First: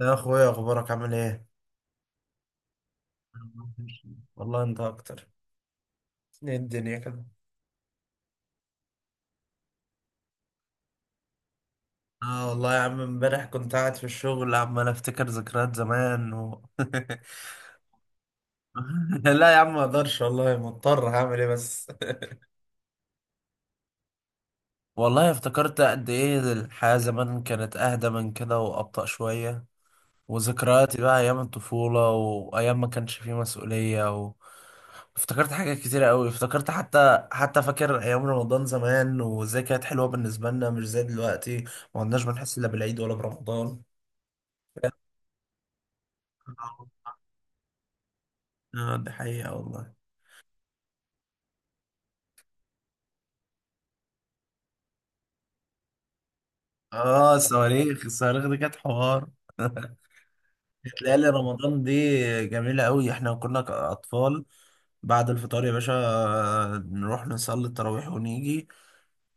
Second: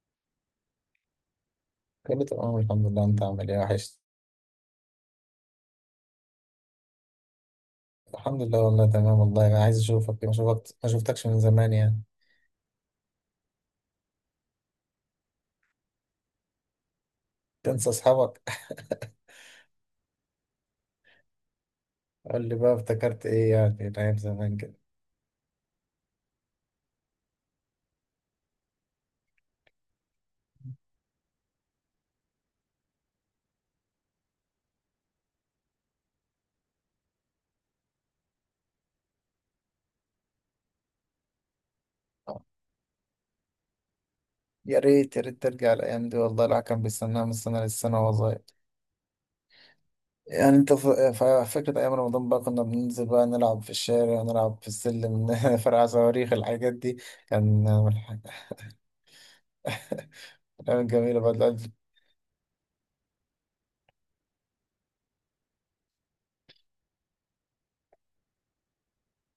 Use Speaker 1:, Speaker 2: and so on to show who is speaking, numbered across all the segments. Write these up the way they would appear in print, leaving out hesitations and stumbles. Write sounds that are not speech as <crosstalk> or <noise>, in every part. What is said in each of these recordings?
Speaker 1: يا اخويا، اخبارك عامل ايه؟
Speaker 2: كله تمام الحمد لله. انت عامل ايه وحش؟
Speaker 1: والله انت اكتر. ايه الدنيا كده؟
Speaker 2: الحمد لله والله تمام. والله انا عايز اشوفك، ما شفتكش من زمان يعني.
Speaker 1: اه والله يا عم، امبارح كنت قاعد في الشغل عمال افتكر ذكريات زمان <laughs>
Speaker 2: تنسى اصحابك؟ <laughs>
Speaker 1: لا يا عم ما اقدرش والله، مضطر هعمل ايه بس.
Speaker 2: قول لي بقى افتكرت ايه يعني من ايام زمان كده.
Speaker 1: <laughs> والله افتكرت قد ايه الحياة زمان كانت اهدى من كده وابطأ شوية. وذكرياتي بقى ايام الطفولة وايام ما كانش فيه مسؤولية. افتكرت حاجات كتيرة قوي، افتكرت حتى فاكر ايام رمضان زمان وازاي كانت حلوة بالنسبة لنا مش زي دلوقتي. ما كناش
Speaker 2: آه.
Speaker 1: بنحس الا بالعيد ولا برمضان.
Speaker 2: يا ريت يا ريت ترجع الايام دي والله، الواحد كان بيستناها من السنه للسنه وهو صغير.
Speaker 1: اه دي حقيقة والله.
Speaker 2: يعني انت فاكر ايام رمضان؟ بقى كنا بننزل بقى نلعب في الشارع، نلعب في السلم، <laughs> فرقع صواريخ، الحاجات دي.
Speaker 1: اه
Speaker 2: كان
Speaker 1: الصواريخ، الصواريخ دي كانت حوار.
Speaker 2: الايام جميله
Speaker 1: ليالي
Speaker 2: بقى دلوقتي.
Speaker 1: رمضان دي جميلة قوي، احنا كنا اطفال. بعد الفطار يا باشا، نروح نصلي التراويح ونيجي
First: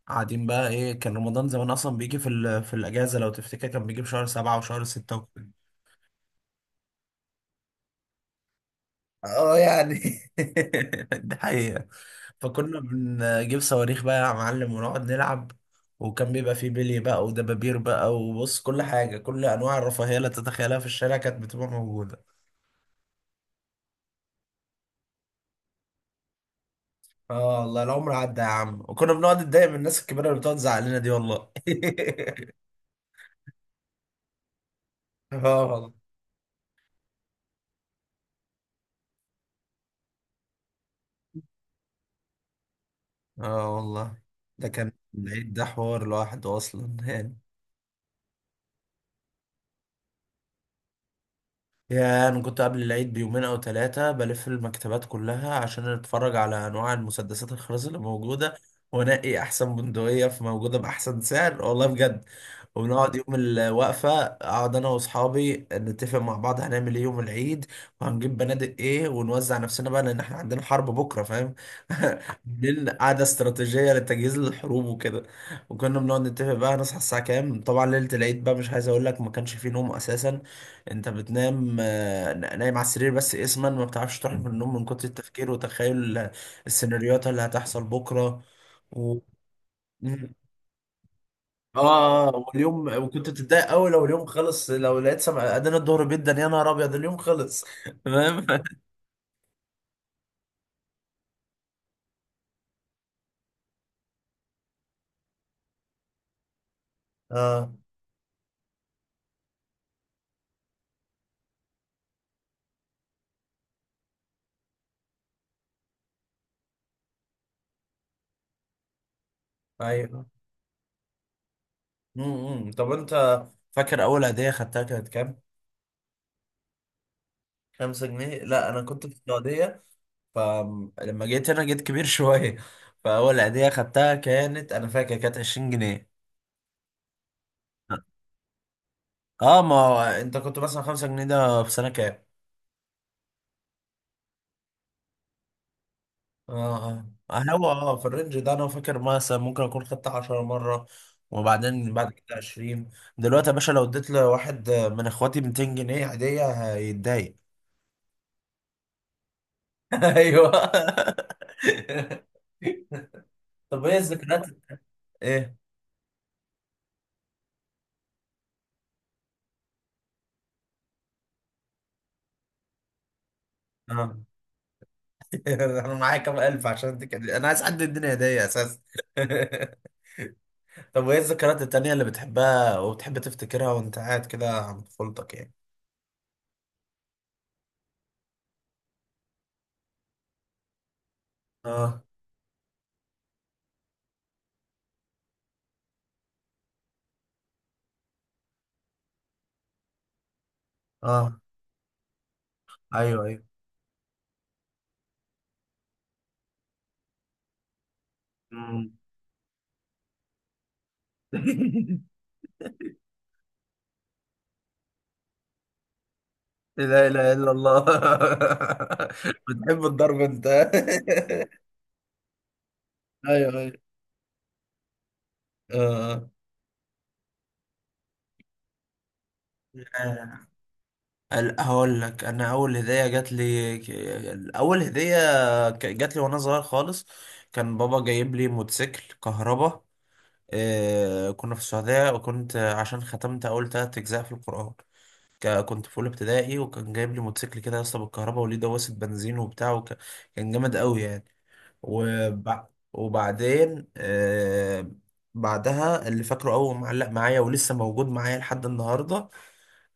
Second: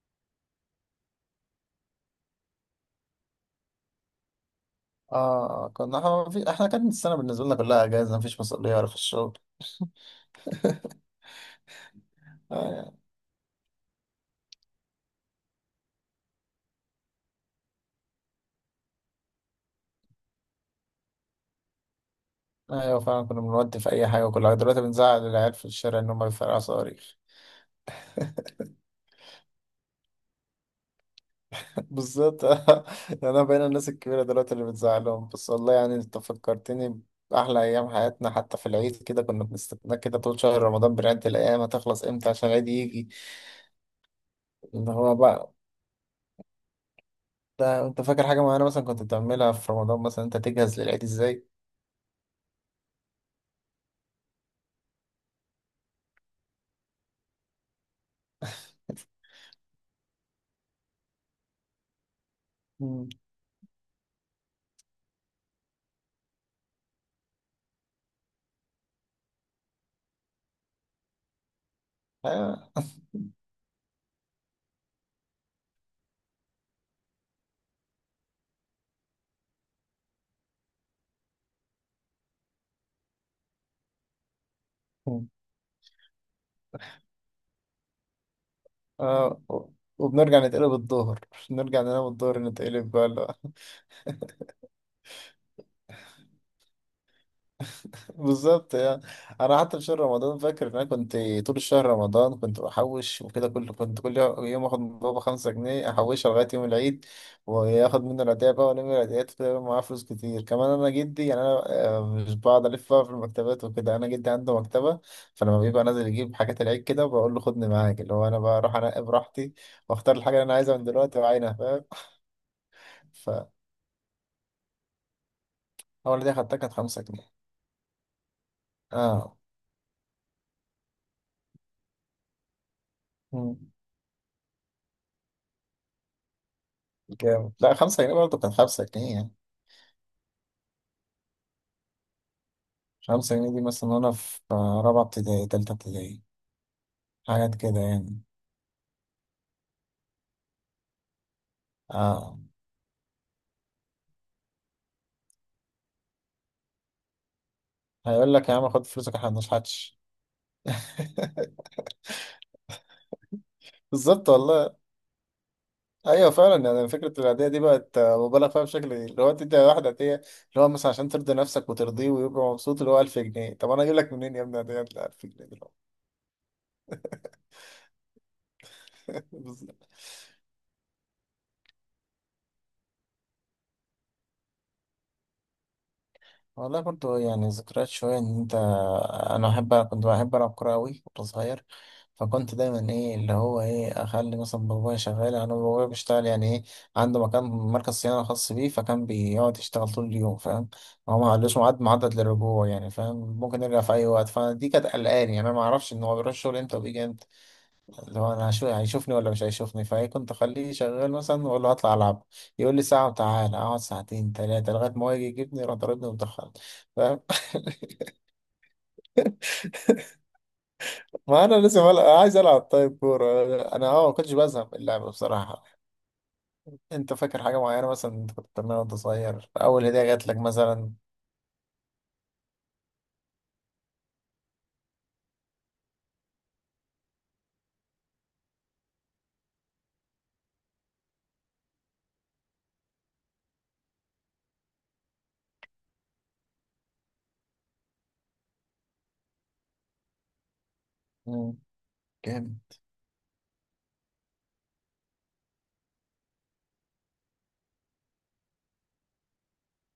Speaker 1: قاعدين بقى. ايه، كان رمضان زمان اصلا بيجي في الاجازة، لو تفتكر كان بيجي في شهر سبعة وشهر ستة.
Speaker 2: اه كنا احنا ما في- احنا كانت السنه بالنسبه لنا كلها اجازه، مفيش مسؤوليه ولا في الشغل.
Speaker 1: اه يعني. <laughs> ده حقيقة. فكنا
Speaker 2: آه،
Speaker 1: بنجيب صواريخ بقى يا معلم ونقعد نلعب. وكان بيبقى فيه بلي بقى ودبابير بقى، وبص، كل حاجة، كل أنواع الرفاهية اللي تتخيلها في الشارع كانت بتبقى موجودة.
Speaker 2: ايوه فعلا، كنا بنودي في اي حاجه وكل حاجه. دلوقتي بنزعل العيال في الشارع ان هم بيفرقعوا صواريخ.
Speaker 1: اه والله العمر عدى يا عم، وكنا بنقعد نتضايق من الناس الكبيرة اللي بتقعد تزعق لنا دي والله.
Speaker 2: <laughs> بالظبط.
Speaker 1: <laughs>
Speaker 2: <laughs> انا بقينا الناس الكبيره دلوقتي اللي بتزعلهم، بس
Speaker 1: اه
Speaker 2: والله
Speaker 1: والله.
Speaker 2: يعني انت فكرتني باحلى ايام حياتنا. حتى في العيد كده كنا بنستنى كده طول شهر رمضان، بنعد الايام هتخلص امتى عشان العيد يجي.
Speaker 1: اه والله ده
Speaker 2: ان
Speaker 1: كان.
Speaker 2: هو
Speaker 1: العيد
Speaker 2: بقى
Speaker 1: ده حوار لوحده أصلا <laughs> يعني.
Speaker 2: ده، انت فاكر حاجه معينه مثلا كنت بتعملها في رمضان؟ مثلا انت تجهز للعيد ازاي؟
Speaker 1: يا انا كنت قبل العيد بيومين او ثلاثه بلف المكتبات كلها عشان اتفرج على انواع المسدسات الخرز اللي موجوده. وانقي احسن بندقيه في موجوده باحسن سعر، والله بجد.
Speaker 2: مم.
Speaker 1: وبنقعد يوم الوقفه اقعد انا واصحابي نتفق مع بعض هنعمل ايه يوم العيد وهنجيب بنادق ايه، ونوزع نفسنا بقى، لان احنا عندنا حرب بكره، فاهم. <laughs>
Speaker 2: <laughs> آه.
Speaker 1: بالليل قعده استراتيجيه للتجهيز للحروب وكده. وكنا بنقعد نتفق بقى هنصحى الساعه كام. طبعا ليله العيد بقى مش عايز اقول لك، ما كانش فيه نوم اساسا. انت بتنام، نايم على السرير بس اسما، ما بتعرفش تروح من النوم من كتر التفكير وتخيل السيناريوهات اللي هتحصل بكره و...
Speaker 2: آه.
Speaker 1: مم.
Speaker 2: وبنرجع نتقلب الظهر، نرجع ننام
Speaker 1: اه.
Speaker 2: الظهر
Speaker 1: واليوم،
Speaker 2: نتقلب
Speaker 1: وكنت
Speaker 2: بقى.
Speaker 1: بتتضايق قوي لو اليوم خلص، لو لقيت سمع ادينا الظهر، جدا يا نهار ابيض، اليوم خلص <laughs> تمام.
Speaker 2: بالظبط يعني. انا حتى في شهر رمضان فاكر ان انا كنت طول الشهر رمضان كنت بحوش وكده، كل يوم اخد من بابا 5 جنيه احوشها لغايه يوم العيد،
Speaker 1: اه.
Speaker 2: وياخد منه العيدية بقى، والم العيديات كده يبقى معاه فلوس كتير كمان. انا جدي يعني، انا مش بقعد الف بقى في المكتبات وكده. انا جدي عنده مكتبه، فلما بيبقى نازل يجيب حاجات العيد كده بقول له خدني معاك، اللي هو انا بروح انقي براحتي واختار
Speaker 1: ايوه.
Speaker 2: الحاجه اللي انا عايزها من دلوقتي وعينها، فاهم.
Speaker 1: طب انت فاكر اول هديه خدتها كانت كام؟
Speaker 2: فاول دي خدتها كانت 5 جنيه.
Speaker 1: خمسة جنيه. لا انا كنت في
Speaker 2: اه.
Speaker 1: السعوديه، فلما جيت هنا جيت كبير <laughs> شويه. فاول هديه
Speaker 2: مم.
Speaker 1: خدتها كانت، انا فاكر كانت 20 جنيه.
Speaker 2: جامد. لا 5 جنيه برضه، كان 5 جنيه يعني.
Speaker 1: اه ما هو انت كنت مثلا خمسة جنيه ده في سنة كام؟
Speaker 2: 5 جنيه دي مثلا وأنا في رابعة ابتدائي، تالتة ابتدائي،
Speaker 1: اه اه،
Speaker 2: حاجات
Speaker 1: هو
Speaker 2: كده
Speaker 1: في
Speaker 2: يعني.
Speaker 1: الرينج ده انا فاكر مثلا ممكن اكون خدت 10 مرة وبعدين بعد كده
Speaker 2: آه.
Speaker 1: 20. دلوقتي يا باشا لو اديت لواحد من اخواتي 200 جنيه عادية هيتضايق.
Speaker 2: هيقول لك يا عم خد فلوسك احنا مبنشحتش.
Speaker 1: <laughs> ايوه. طب ايه
Speaker 2: بالظبط
Speaker 1: الذكريات؟
Speaker 2: والله.
Speaker 1: ايه؟
Speaker 2: أيوه فعلا، يعني فكرة العادية دي بقت مبالغ فيها، بشكل اللي هو تدي واحد عادية اللي هو مثلا عشان ترضي نفسك وترضيه ويبقى مبسوط اللي هو 1000 جنيه. طب أنا أجيب لك
Speaker 1: اه.
Speaker 2: منين يا ابني عادية 1000 جنيه
Speaker 1: <laughs>
Speaker 2: دلوقتي؟
Speaker 1: انا معايا كام الف عشان اديك هدية. انا عايز حد يديني هدية اساسا.
Speaker 2: <laughs>
Speaker 1: <laughs>
Speaker 2: بالظبط.
Speaker 1: طب وايه الذكريات التانية اللي بتحبها وبتحب تفتكرها وانت قاعد كده عند طفولتك يعني؟
Speaker 2: والله برضه يعني ذكريات شوية، إن أنت أنا أحب كنت بحب ألعب كورة أوي وأنا صغير.
Speaker 1: اه
Speaker 2: فكنت دايما ايه اللي هو ايه اخلي مثلا بابايا شغال، انا بابايا بيشتغل يعني ايه، عنده مكان مركز صيانه خاص بيه، فكان بيقعد يشتغل طول اليوم، فاهم. هو ما
Speaker 1: اه.
Speaker 2: قالوش ميعاد محدد للرجوع يعني،
Speaker 1: ايوه
Speaker 2: فاهم،
Speaker 1: ايوه.
Speaker 2: ممكن يرجع في اي وقت. فدي كانت قلقاني يعني، انا ما اعرفش ان هو بيروح الشغل امتى وبيجي امتى، اللي هو انا
Speaker 1: مم.
Speaker 2: هيشوفني ولا مش هيشوفني. فايه كنت اخليه شغال مثلا واقول له هطلع
Speaker 1: <laughs>
Speaker 2: العب، يقول لي ساعه، وتعالى اقعد ساعتين ثلاثه لغايه ما هو يجي يجيبني يروح ضاربني ومدخلني،
Speaker 1: لا
Speaker 2: فاهم.
Speaker 1: اله
Speaker 2: <laughs>
Speaker 1: الا الله. <laughs> بتحب الضرب انت؟ <laughs>
Speaker 2: ما انا لازم ألعب. عايز العب طيب، كوره
Speaker 1: ايوه ايوه.
Speaker 2: انا، ما كنتش بزهق من اللعب بصراحه.
Speaker 1: آه.
Speaker 2: انت فاكر حاجة معينة مثلا انت كنت بتعملها وانت صغير؟ اول هدية جات لك مثلا؟
Speaker 1: هقول لك، انا اول هديه جات لي اول هديه جات لي وانا صغير خالص، كان بابا جايب لي موتوسيكل كهربا. كنا في السعوديه، وكنت عشان ختمت اول ثلاث اجزاء في القران كنت في اولى ابتدائي، وكان جايب لي موتوسيكل كده يا اسطى بالكهرباء وليه دواسه بنزين وبتاع، وكان جامد قوي يعني.
Speaker 2: مم. جامد.
Speaker 1: وبع... وبعدين. بعدها اللي فاكره أول معلق معايا ولسه موجود معايا لحد النهاردة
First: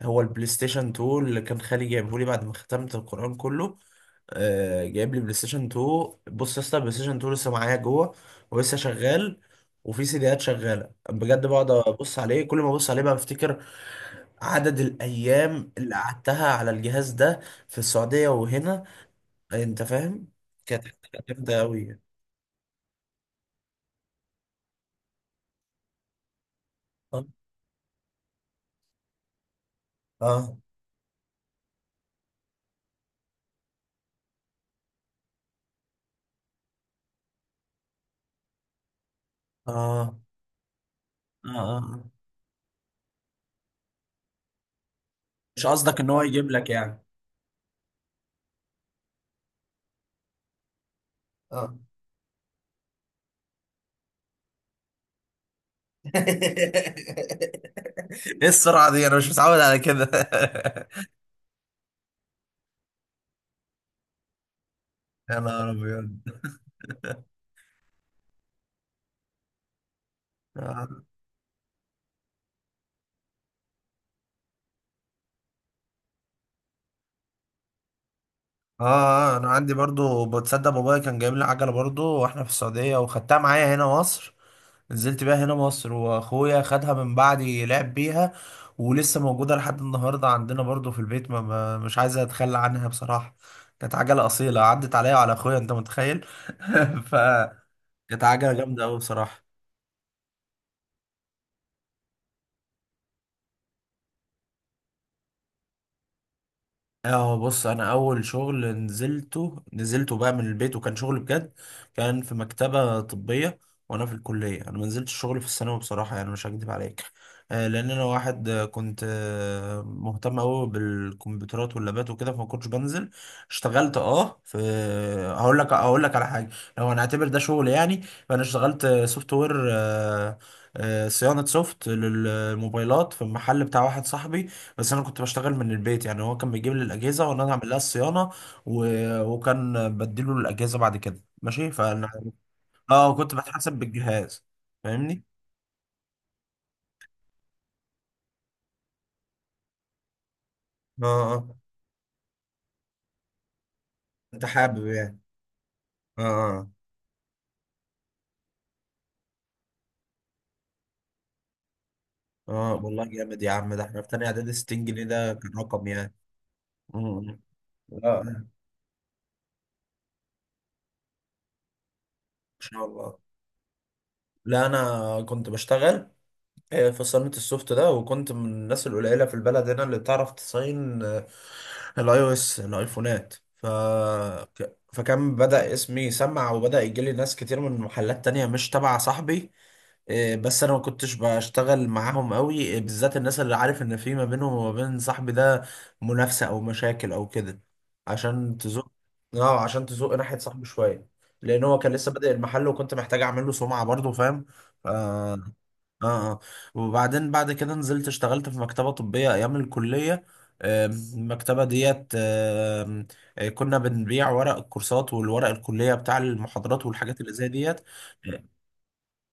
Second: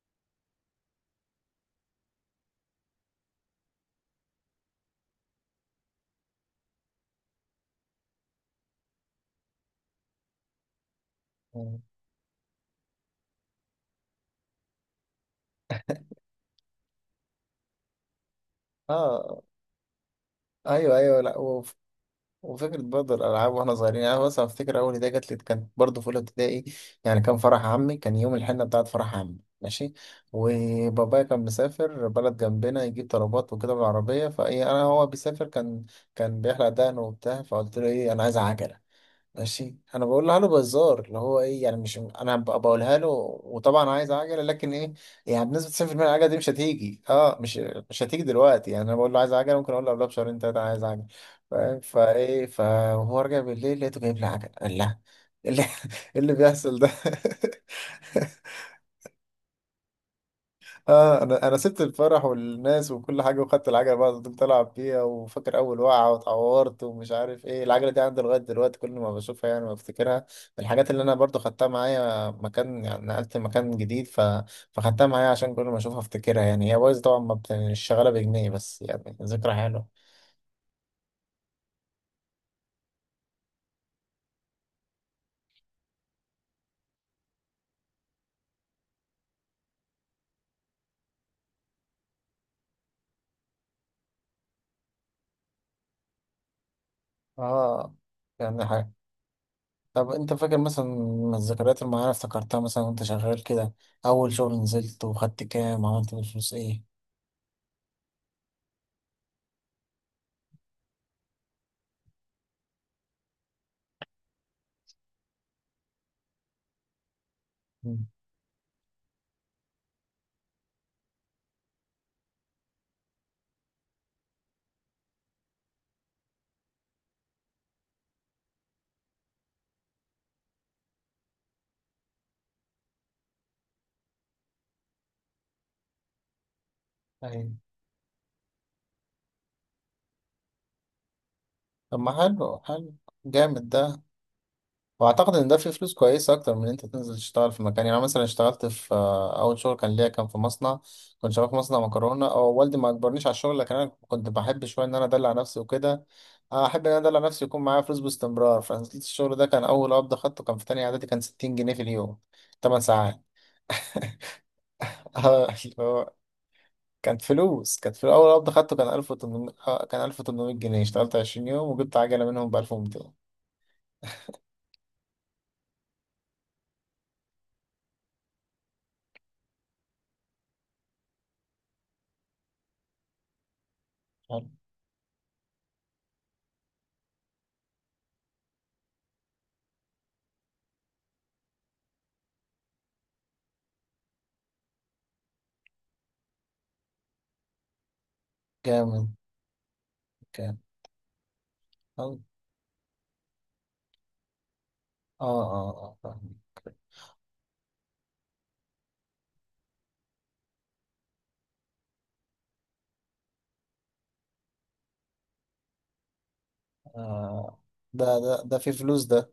Speaker 1: هو البلاي ستيشن 2 اللي كان خالي جايبه لي بعد ما ختمت القرآن كله. آه جايب لي بلاي ستيشن 2. بص يا اسطى، البلاي ستيشن 2 لسه معايا جوه، ولسه شغال، وفي سيديات شغالة بجد. بقعد
Speaker 2: مم.
Speaker 1: أبص عليه، كل ما أبص عليه بقى بفتكر عدد الأيام اللي قعدتها على الجهاز ده في السعودية وهنا.
Speaker 2: اه.
Speaker 1: أنت فاهم؟ كانت
Speaker 2: ايوه ايوه،
Speaker 1: حاجة
Speaker 2: لا
Speaker 1: جامدة أوي.
Speaker 2: وفكرة برضه الالعاب واحنا صغيرين، يعني انا مثلا افتكر اول هدية جات لي كانت برضه في اولى ابتدائي، يعني
Speaker 1: اه
Speaker 2: كان فرح عمي، كان يوم الحنة بتاعت فرح عمي ماشي.
Speaker 1: اه
Speaker 2: وبابايا كان مسافر بلد جنبنا يجيب طلبات وكده بالعربية، فايه انا هو بيسافر، كان كان بيحلق دقنه وبتاع، فقلت له ايه، انا عايز عجلة. ماشي، انا
Speaker 1: اه
Speaker 2: بقولها له بهزار اللي هو
Speaker 1: اه.
Speaker 2: ايه يعني، مش
Speaker 1: اه
Speaker 2: انا بقولها له. وطبعا عايز عجله لكن ايه، يعني
Speaker 1: مش
Speaker 2: بنسبه
Speaker 1: قصدك
Speaker 2: 90%
Speaker 1: ان هو
Speaker 2: العجله دي مش
Speaker 1: يجيب لك يعني.
Speaker 2: هتيجي. مش هتيجي دلوقتي يعني. انا بقول له عايز عجله، ممكن اقول له قبلها بشهرين ثلاثه عايز عجله،
Speaker 1: اه.
Speaker 2: فاهم؟ فايه فهو رجع بالليل لقيته جايب لي عجله. قال لا، إيه اللي <laughs> إيه اللي بيحصل
Speaker 1: <laughs>
Speaker 2: ده؟ <laughs>
Speaker 1: ايه السرعة دي، انا مش متعود على كده.
Speaker 2: اه، انا سبت الفرح والناس وكل حاجه وخدت العجله بقى، فضلت العب فيها،
Speaker 1: <laughs> يا
Speaker 2: وفاكر
Speaker 1: نهار
Speaker 2: اول وقعه
Speaker 1: ابيض.
Speaker 2: واتعورت ومش عارف ايه. العجله دي عندي لغايه دلوقتي، كل ما بشوفها يعني بفتكرها من الحاجات اللي
Speaker 1: آه.
Speaker 2: انا برضو خدتها معايا مكان. يعني نقلت مكان جديد، فخدتها معايا عشان كل ما اشوفها افتكرها يعني. هي بايظه طبعا، ما بت- مش شغاله بجنيه، بس
Speaker 1: اه،
Speaker 2: يعني
Speaker 1: انا
Speaker 2: ذكرى
Speaker 1: عندي
Speaker 2: حلوه.
Speaker 1: برضو، بتصدق بابايا كان جايب لي عجله برضو واحنا في السعوديه، وخدتها معايا هنا مصر. نزلت بيها هنا مصر واخويا خدها من بعدي لعب بيها، ولسه موجوده لحد النهارده عندنا برضو في البيت. مش عايز اتخلى عنها بصراحه، كانت عجله اصيله عدت عليا وعلى اخويا، انت متخيل. <laughs> ف
Speaker 2: اه.
Speaker 1: كانت عجله
Speaker 2: يعني
Speaker 1: جامده
Speaker 2: حاجه.
Speaker 1: قوي بصراحه.
Speaker 2: طب انت فاكر مثلا من الذكريات المعينه افتكرتها مثلا وانت شغال كده؟ اول شغل نزلت وخدت كام؟ عملت بالفلوس ايه؟
Speaker 1: اه بص، انا اول شغل نزلته بقى من البيت وكان شغل بجد، كان في مكتبة طبية وانا في الكلية. انا ما نزلتش شغل في الثانوي بصراحة يعني، مش هكدب عليك. لان انا
Speaker 2: مم.
Speaker 1: واحد كنت مهتم قوي بالكمبيوترات واللابات وكده، فما كنتش بنزل. اشتغلت اه في هقول لك على حاجة، لو هنعتبر ده شغل يعني. فانا اشتغلت سوفت وير، صيانة سوفت للموبايلات في المحل بتاع واحد صاحبي. بس انا كنت بشتغل من البيت، يعني هو كان بيجيب لي الاجهزه وانا
Speaker 2: أيوة.
Speaker 1: اعمل لها الصيانه و... وكان بديله الاجهزه بعد كده، ماشي.
Speaker 2: طب
Speaker 1: فانا
Speaker 2: ما حلو حلو.
Speaker 1: اه كنت
Speaker 2: جامد
Speaker 1: بتحاسب
Speaker 2: ده.
Speaker 1: بالجهاز، فاهمني.
Speaker 2: واعتقد ان ده فيه فلوس كويسه اكتر من ان انت تنزل تشتغل في مكان، يعني أنا مثلا اشتغلت في آه، اول شغل كان ليا كان في مصنع.
Speaker 1: اه
Speaker 2: كنت شغال
Speaker 1: اه.
Speaker 2: في مصنع مكرونه، او والدي ما اجبرنيش على الشغل لكن انا كنت
Speaker 1: انت
Speaker 2: بحب شويه
Speaker 1: حابب
Speaker 2: ان انا
Speaker 1: يعني.
Speaker 2: ادلع نفسي وكده،
Speaker 1: اه اه
Speaker 2: احب ان انا ادلع نفسي، يكون معايا فلوس باستمرار. فنزلت الشغل ده، كان اول قبض خدته كان في تانية اعدادي كان 60 جنيه في اليوم،
Speaker 1: اه
Speaker 2: 8
Speaker 1: والله
Speaker 2: ساعات.
Speaker 1: جامد يا عم، ده احنا في تانية اعدادي 60 جنيه
Speaker 2: <laughs>
Speaker 1: ده كان
Speaker 2: اللي
Speaker 1: رقم
Speaker 2: هو
Speaker 1: يعني.
Speaker 2: كانت
Speaker 1: مم.
Speaker 2: فلوس. كانت في
Speaker 1: اه
Speaker 2: اول
Speaker 1: ان
Speaker 2: قبض خدته كان 1800 جنيه، اشتغلت 20 يوم وجبت عجله منهم ب
Speaker 1: شاء
Speaker 2: 1200.
Speaker 1: الله. لا انا كنت بشتغل في صالونة السوفت ده، وكنت من الناس القليلة في البلد هنا اللي بتعرف تصين الاي او اس، الايفونات
Speaker 2: حلو.
Speaker 1: فكان بدأ اسمي يسمع، وبدأ يجيلي ناس كتير من محلات تانية مش تبع صاحبي. بس انا ما كنتش بشتغل معاهم قوي، بالذات الناس اللي عارف ان في ما بينهم وما بين صاحبي ده منافسة او مشاكل او كده. عشان تزق.
Speaker 2: جامد.
Speaker 1: اه عشان تزق ناحية صاحبي شوية، لان هو كان لسه
Speaker 2: اه
Speaker 1: بادئ المحل، وكنت محتاج اعمل له سمعة برضه، فاهم.
Speaker 2: اه
Speaker 1: اه
Speaker 2: اه فاهم.
Speaker 1: اه. وبعدين بعد كده نزلت اشتغلت في مكتبة طبية ايام الكلية. المكتبة ديت، كنا بنبيع ورق الكورسات والورق الكلية بتاع المحاضرات والحاجات اللي
Speaker 2: آه.
Speaker 1: زي ديت.
Speaker 2: ده ده
Speaker 1: اه.
Speaker 2: ده في فلوس ده.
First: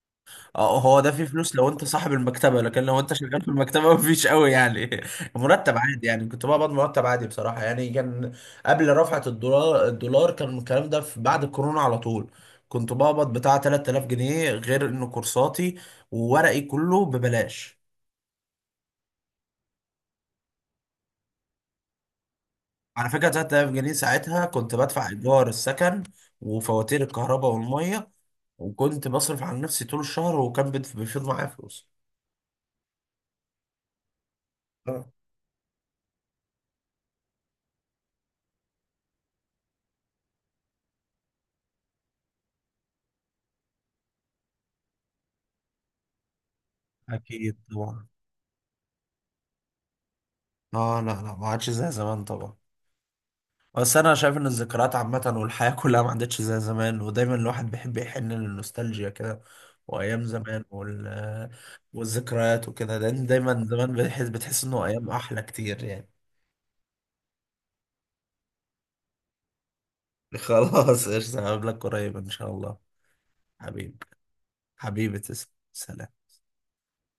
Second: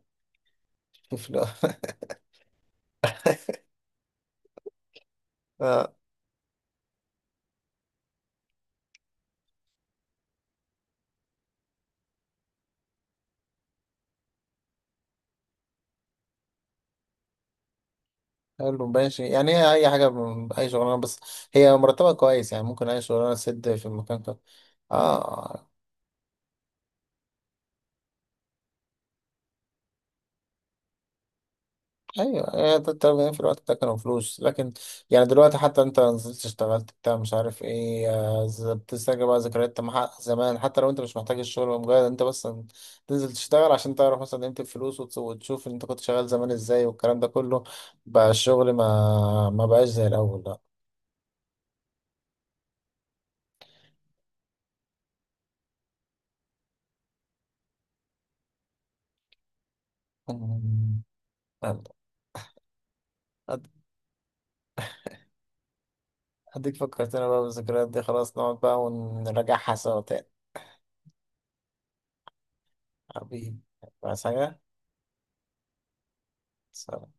Speaker 1: هو ده
Speaker 2: في
Speaker 1: فيه
Speaker 2: فلوس.
Speaker 1: فلوس لو انت صاحب المكتبة، لكن لو انت شغال في المكتبة <laughs> مفيش قوي يعني.
Speaker 2: <laughs>
Speaker 1: مرتب
Speaker 2: آه.
Speaker 1: عادي يعني، كنت بقبض مرتب عادي بصراحة، يعني كان قبل رفعة الدولار. الدولار كان الكلام ده في بعد الكورونا على طول. كنت بقبض بتاع 3000 جنيه، غير ان كورساتي وورقي كله ببلاش.
Speaker 2: حلو ماشي يعني، هي اي حاجه، اي شغلانه، بس هي مرتبه كويس يعني، ممكن اي
Speaker 1: على فكرة
Speaker 2: شغلانه
Speaker 1: 3000
Speaker 2: تسد في
Speaker 1: جنيه
Speaker 2: المكان كده.
Speaker 1: ساعتها كنت بدفع إيجار
Speaker 2: اه
Speaker 1: السكن وفواتير الكهرباء والمية، وكنت بصرف على نفسي طول الشهر، وكان بيفيض معايا فلوس.
Speaker 2: ايوه، هي ده التمرين في الوقت ده كانوا فلوس، لكن
Speaker 1: آه،
Speaker 2: يعني دلوقتي، حتى انت نزلت اشتغلت بتاع مش عارف ايه، بتسترجع بقى ذكريات مع زمان، حتى لو انت مش محتاج الشغل، مجرد انت بس تنزل تشتغل عشان تعرف مثلا قيمة الفلوس، وتشوف انت كنت شغال زمان ازاي والكلام ده
Speaker 1: أكيد
Speaker 2: كله.
Speaker 1: طبعا.
Speaker 2: بقى الشغل ما بقاش زي الاول لا.
Speaker 1: آه لا لا ما عادش زي زمان طبعا. بس أنا شايف إن الذكريات عامة والحياة كلها ما عادتش زي زمان، ودايما الواحد بيحب يحن للنوستالجيا كده، وأيام زمان
Speaker 2: أمم. يلا.
Speaker 1: والذكريات وكده، لأن دايما
Speaker 2: أد-
Speaker 1: زمان بتحس إنه أيام أحلى كتير يعني.
Speaker 2: اديك فكرتنا بقى بالذكريات دي، خلاص نقعد بقى ونراجعها سوا تاني.
Speaker 1: <laughs> خلاص قشطة، هقابلك قريب إن شاء الله.
Speaker 2: حبيبي.
Speaker 1: حبيبي.
Speaker 2: عايز حاجة؟
Speaker 1: حبيبي تسلم، سلام.
Speaker 2: سلام.